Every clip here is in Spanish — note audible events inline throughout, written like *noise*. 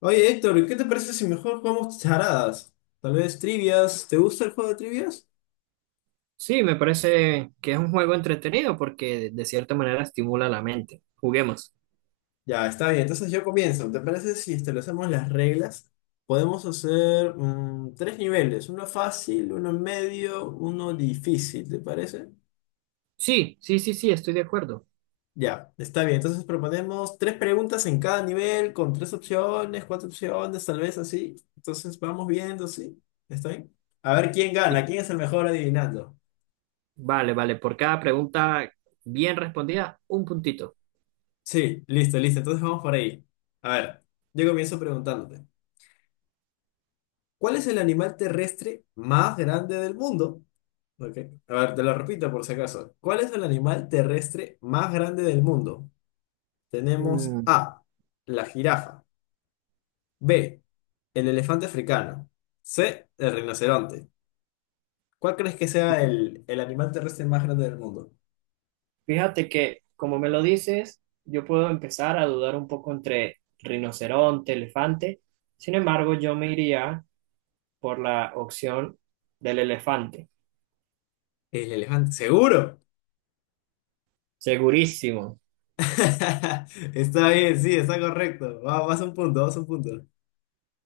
Oye, Héctor, ¿qué te parece si mejor jugamos charadas? Tal vez trivias. ¿Te gusta el juego de trivias? Sí, me parece que es un juego entretenido porque de cierta manera estimula la mente. Juguemos. Ya, está bien. Entonces yo comienzo. ¿Te parece si establecemos las reglas? Podemos hacer tres niveles. Uno fácil, uno medio, uno difícil. ¿Te parece? Sí, sí, sí, sí, estoy de acuerdo. Ya, está bien. Entonces proponemos tres preguntas en cada nivel con tres opciones, cuatro opciones, tal vez así. Entonces vamos viendo, ¿sí? ¿Está bien? A ver quién gana, Y- quién es el mejor adivinando. Vale, vale, por cada pregunta bien respondida, un puntito. Sí, listo, listo. Entonces vamos por ahí. A ver, yo comienzo preguntándote, ¿cuál es el animal terrestre más grande del mundo? Ok. A ver, te lo repito por si acaso. ¿Cuál es el animal terrestre más grande del mundo? Tenemos Mm, A, la jirafa, B, el elefante africano, C, el rinoceronte. ¿Cuál crees que sea el animal terrestre más grande del mundo? Fíjate que, como me lo dices, yo puedo empezar a dudar un poco entre rinoceronte, elefante. Sin embargo, yo me iría por la opción del elefante. El elefante, seguro. Segurísimo. *laughs* Está bien, sí, está correcto. Va- Vas a un punto, vas a un punto.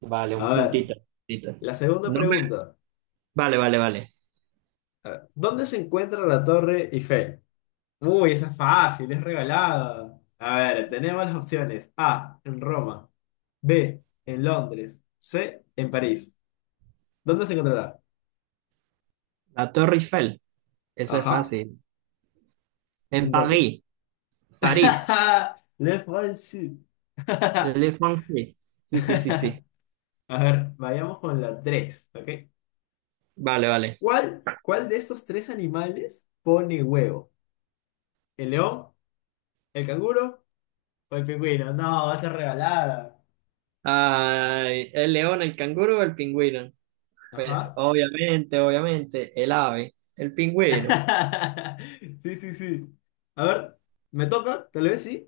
Vale, un A ver. puntito. Puntito. La segunda No me- pregunta. Vale, vale, vale. A ver, ¿dónde se encuentra la Torre Eiffel? Uy, esa es fácil, es regalada. A ver, tenemos las opciones. A, en Roma. B, en Londres. C, en París. ¿Dónde se encontrará? La Torre Eiffel. Eso es Ajá, fácil. En ¿en dónde? París, París, *laughs* Le fancy. Le *laughs* Français. Sí, sí, sí, sí. A ver, vayamos con la tres, ¿ok? Vale, vale. ¿Cuál de estos tres animales pone huevo? ¿El león, el canguro o el pingüino? No, va a ser regalada. Ay, el león, el canguro o el pingüino. Pues Ajá. obviamente, obviamente, el ave, el pingüino. *laughs* Sí, sí, sí. A ver, ¿me toca? Tal vez sí.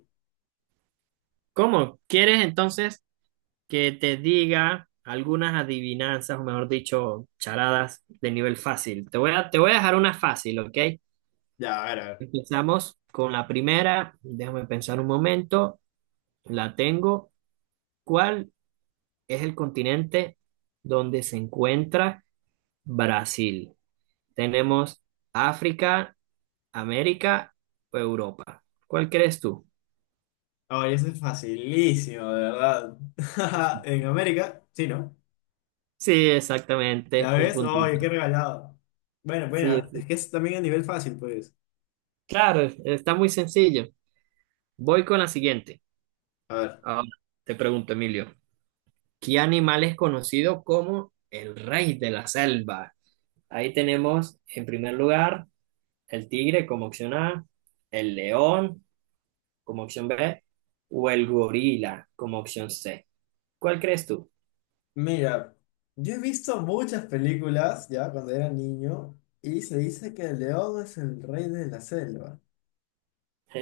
¿Cómo? ¿Quieres entonces que te diga algunas adivinanzas, o mejor dicho, charadas de nivel fácil? Te voy a dejar una fácil, ¿ok? Ya, a ver, a ver. Empezamos con la primera. Déjame pensar un momento. La tengo. ¿Cuál es el continente donde se encuentra Brasil? Tenemos África, América o Europa. ¿Cuál crees tú? Ay, eso es facilísimo, de verdad. *laughs* En América, sí, ¿no? Sí, exactamente, ¿Ya un ves? Oye, puntito. qué regalado. Bueno, Sí, bueno, es sí. que es también a nivel fácil, pues. Claro, está muy sencillo. Voy con la siguiente. A ver, Ahora te pregunto, Emilio, ¿qué animal es conocido como el rey de la selva? Ahí tenemos, en primer lugar, el tigre como opción A, el león como opción B o el gorila como opción C. ¿Cuál crees tú? mira, yo he visto muchas películas ya cuando era niño y se dice que el león es el rey de la selva.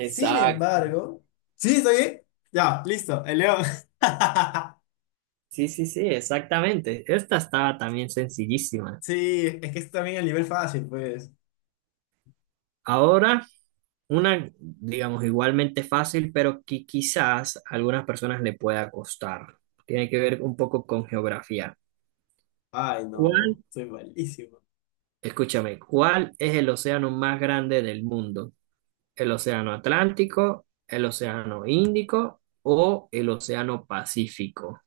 Sin embargo, ¿sí estoy bien? Ya, listo, el león. *laughs* Sí, sí, sí, exactamente. Esta estaba también sencillísima. Sí, es que es también el nivel fácil, pues. Ahora, una, digamos, igualmente fácil, pero que quizás a algunas personas le pueda costar. Tiene que ver un poco con geografía. Ay, no, ¿Cuál, soy malísimo. escúchame, cuál es el océano más grande del mundo? ¿El océano Atlántico, el océano Índico o el océano Pacífico?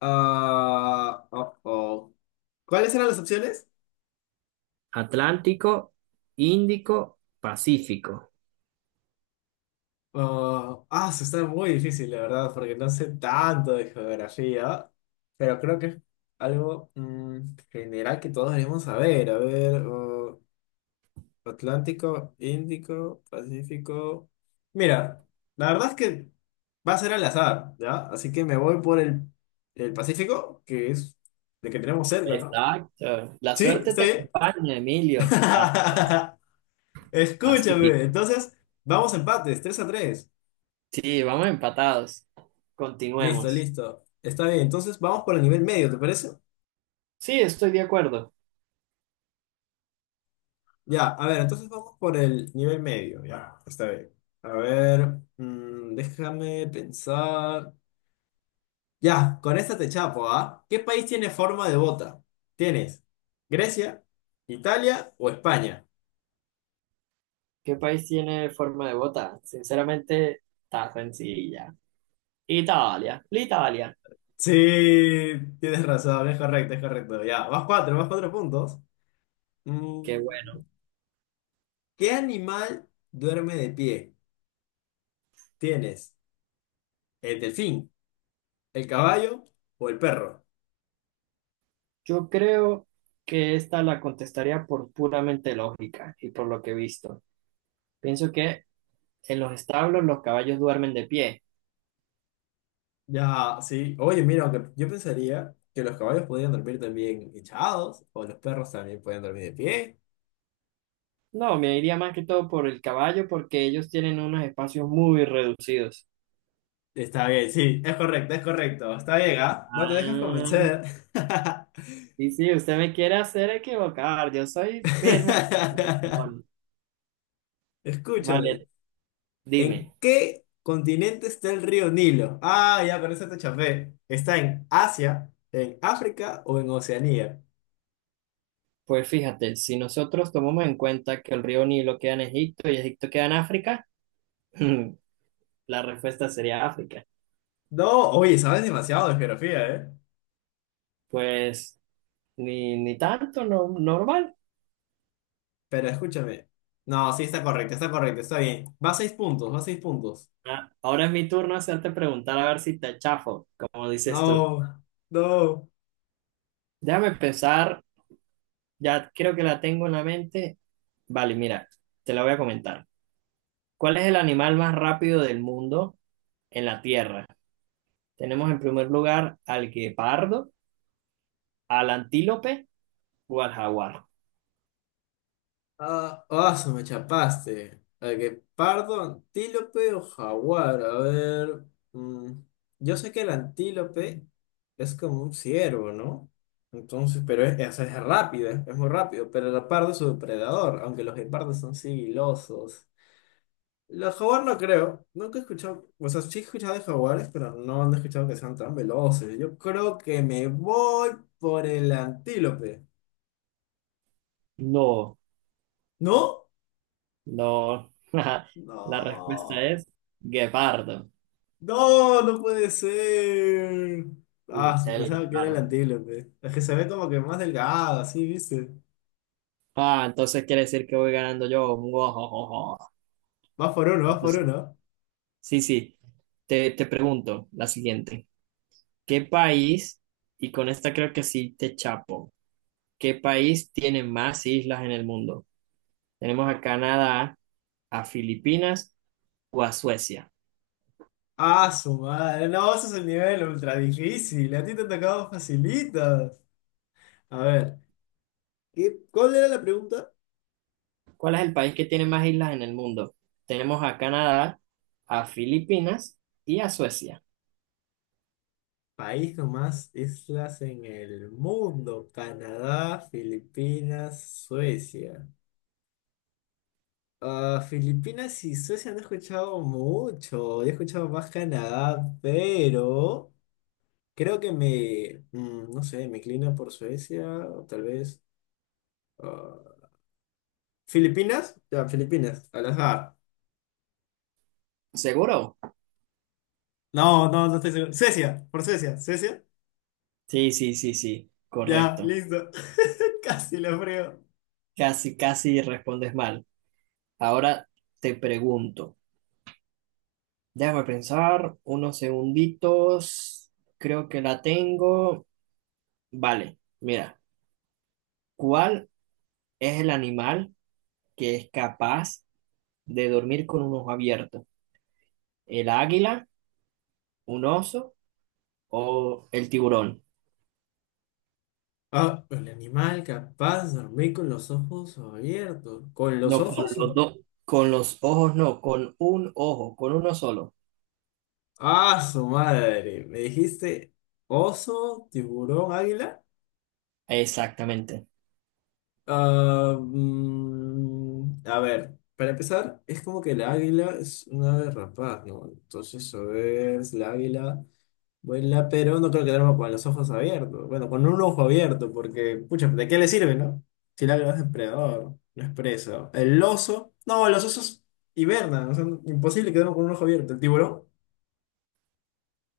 Ah, oh, oh. ¿Cuáles eran las opciones? Atlántico, Índico, Pacífico. Oh, ah, eso está muy difícil, la verdad, porque no sé tanto de geografía, pero creo que es algo general que todos debemos saber. A ver, oh, Atlántico, Índico, Pacífico. Mira, la verdad es que va a ser al azar, ¿ya? Así que me voy por el Pacífico, que es el que tenemos cerca, ¿no? Exacto. La ¿Sí? suerte ¿Está te bien? acompaña, Emilio. Así es. *laughs* Escúchame. Pacífico. Entonces, vamos a empates, 3 a 3. Sí, vamos empatados. Listo, Continuemos. listo. Está bien. Entonces, vamos por el nivel medio, ¿te parece? Sí, estoy de acuerdo. Ya, a ver, entonces vamos por el nivel medio, ya. Está bien. A ver, déjame pensar. Ya, con esta te chapo, ¿ah? ¿Qué país tiene forma de bota? ¿Tienes Grecia, Italia o España? ¿Qué país tiene forma de bota? Sinceramente, está sencilla. Italia. L'Italia. Sí, tienes razón, es correcto, es correcto. Ya, más cuatro puntos. Qué Mm, bueno. ¿Qué animal duerme de pie? ¿Tienes el delfín, el caballo o el perro? Yo creo que esta la contestaría por puramente lógica y por lo que he visto. Pienso que en los establos los caballos duermen de pie. Ya, sí. Oye, mira, aunque yo pensaría que los caballos podían dormir también echados o los perros también pueden dormir de pie. No, me iría más que todo por el caballo porque ellos tienen unos espacios muy reducidos. Está bien, sí, es correcto, es correcto. Está bien, ¿ah? No te dejas Ah, convencer. y sí, usted me quiere hacer equivocar, yo soy firme. Bueno, *laughs* Escúchame, vale, ¿en dime. qué continente está el río Nilo? Ah, ya, con eso te chafé. ¿Está en Asia, en África o en Oceanía? Pues fíjate, si nosotros tomamos en cuenta que el río Nilo queda en Egipto y Egipto queda en África, *clears throat* *laughs* la respuesta sería África. No, oye, sabes demasiado de geografía, ¿eh? Pues ni tanto, no, normal. Pero escúchame. No, sí, está correcto, está correcto, está bien. Va a seis puntos, va a seis puntos. Ah, ahora es mi turno hacerte preguntar a ver si te chafo, como dices tú. No, no. Déjame pensar. Ya creo que la tengo en la mente. Vale, mira, te la voy a comentar. ¿Cuál es el animal más rápido del mundo en la Tierra? Tenemos en primer lugar al guepardo, al antílope o al jaguar. Ah, ah, se me chapaste. A que pardo, antílope o jaguar. A ver. mm, yo sé que el antílope es como un ciervo, ¿no? Entonces, pero es rápido, es muy rápido. Pero el leopardo es su depredador, aunque los leopardos son sigilosos. Los jaguar no creo. Nunca he escuchado. O sea, sí he escuchado de jaguares, pero no, han escuchado que sean tan veloces. Yo creo que me voy por el antílope. No, ¿No? no. *laughs* La respuesta es No. guepardo. No, no puede ser. Ah, Sí, el pensaba que era el guepardo. antílope. Es que se ve como que más delgado, así, ¿viste? Ah, entonces quiere decir que voy ganando yo. *laughs* Uojojojo. Vas por uno, vas por Entonces, uno. sí, sí. Te pregunto la siguiente. ¿Qué país? Y con esta creo que sí te chapo. ¿Qué país tiene más islas en el mundo? Tenemos a Canadá, a Filipinas o a Suecia. Ah, su madre. No, ese es el nivel ultra difícil. A ti te ha tocado facilitas. A ver, ¿qué, cuál era la pregunta? ¿Cuál es el país que tiene más islas en el mundo? Tenemos a Canadá, a Filipinas y a Suecia. País con más islas en el mundo. Canadá, Filipinas, Suecia. Ah, Filipinas y Suecia no he escuchado mucho. He escuchado más Canadá, pero... Creo que me, no sé, me inclina por Suecia, o tal vez. ah, ¿Filipinas? Ya, Filipinas, al azar. ¿Seguro? No, no, no estoy seguro. Suecia, por Suecia, Suecia. Sí, sí, sí, sí, Ya, correcto. listo. *laughs* Casi lo creo. Casi, casi respondes mal. Ahora te pregunto. Déjame pensar unos segunditos. Creo que la tengo. Vale, mira, ¿cuál es el animal que es capaz de dormir con un ojo abierto? ¿El águila, un oso o el tiburón? Ah, el animal capaz de dormir con los ojos abiertos. ¿Con los No, con ojos? O- los dos, con los ojos no, con un ojo, con uno solo. Ah, su madre. ¿Me dijiste oso, tiburón, águila? Exactamente. Ah, a ver, para empezar, es como que el águila es una ave rapaz, ¿no? Entonces, a ver, si la águila vuela, pero no creo que duerma con los ojos abiertos. Bueno, con un ojo abierto, porque, pucha, ¿de qué le sirve, no? Si el águila es depredador, no es presa. El oso, no, los osos hibernan, o sea, imposible que duerman con un ojo abierto. El tiburón,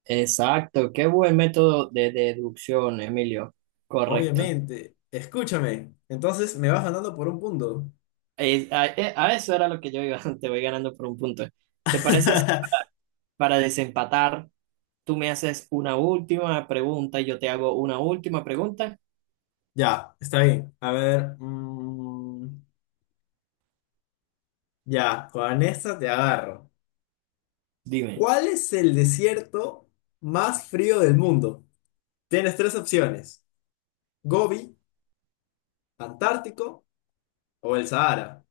Exacto, qué buen método de deducción, Emilio. Correcto. obviamente. Escúchame, entonces me vas ganando por un punto. A eso era lo que yo iba, *laughs* te voy ganando por un punto. ¿Te parece si *laughs* para, para desempatar, tú me haces una última pregunta y yo te hago una última pregunta? Ya, está bien. A ver. Ya, con esta te agarro. Dime, ¿Cuál es el desierto más frío del mundo? Tienes tres opciones: Gobi, Antártico o el Sahara.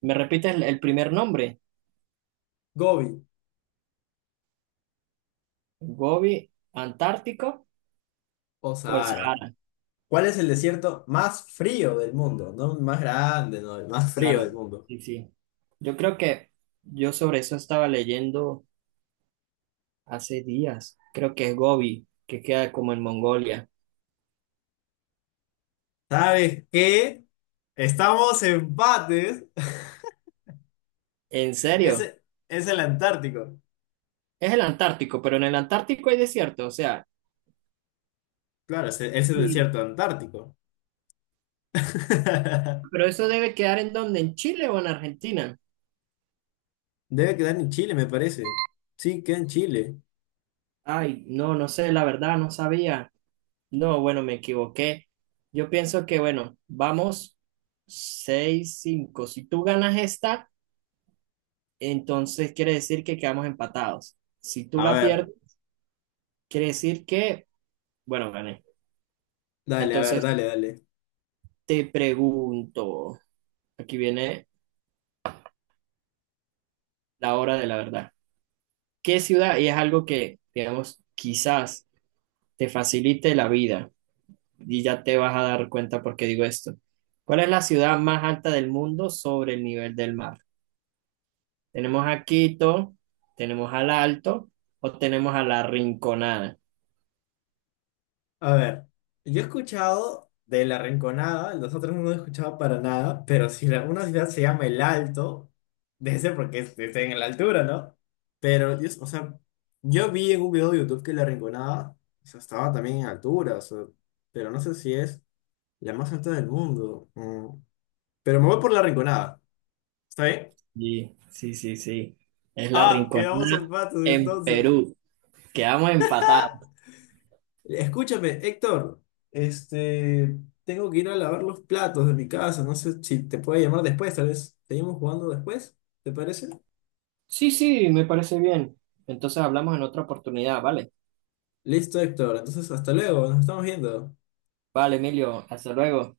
¿me repites el primer nombre? Gobi Gobi, Antártico o o el Sahara. Sahara. ¿Cuál es el desierto más frío del mundo? No el más grande, no, el más frío Claro, del mundo. sí, sí. Yo creo que yo sobre eso estaba leyendo hace días. Creo que es Gobi, que queda como en Mongolia. ¿Sabes qué? Estamos empates. ¿En *laughs* serio? Ese es el Antártico. Es el Antártico, pero en el Antártico hay desierto, o sea. Claro, es es el Sí. desierto antártico. *laughs* Pero eso debe quedar en donde, ¿en Chile o en Argentina? Debe quedar en Chile, me parece. Sí, queda en Chile. Ay, no, no sé, la verdad, no sabía. No, bueno, me equivoqué. Yo pienso que, bueno, vamos 6, 5. Si tú ganas esta... Entonces quiere decir que quedamos empatados. Si tú A la ver. pierdes, quiere decir que, bueno, gané. Dale, a ver, Entonces dale, dale. te pregunto, aquí viene la hora de la verdad. ¿Qué ciudad? Y es algo que, digamos, quizás te facilite la vida y ya te vas a dar cuenta por qué digo esto. ¿Cuál es la ciudad más alta del mundo sobre el nivel del mar? Tenemos a Quito, tenemos al Alto o tenemos a la Rinconada. A ver, yo he escuchado de La Rinconada, los otros no los he escuchado para nada, pero si la- una ciudad se llama El Alto, debe ser porque es- está en la altura, ¿no? Pero, yo, o sea, yo vi en un video de YouTube que La Rinconada, o sea, estaba también en altura, o sea, pero no sé si es la más alta del mundo. Mm. Pero me voy por La Rinconada, ¿está bien? Sí, sí, sí, sí. Es la Ah, quedamos Rinconada empates en entonces. Perú. Quedamos empatados. Escúchame, Héctor, este, tengo que ir a lavar los platos de mi casa, no sé si te puedo llamar después, tal vez seguimos jugando después, ¿te parece? Sí, sí, me parece bien. Entonces hablamos en otra oportunidad, ¿vale? Listo, Héctor, entonces hasta luego, nos estamos viendo. Vale, Emilio, hasta luego.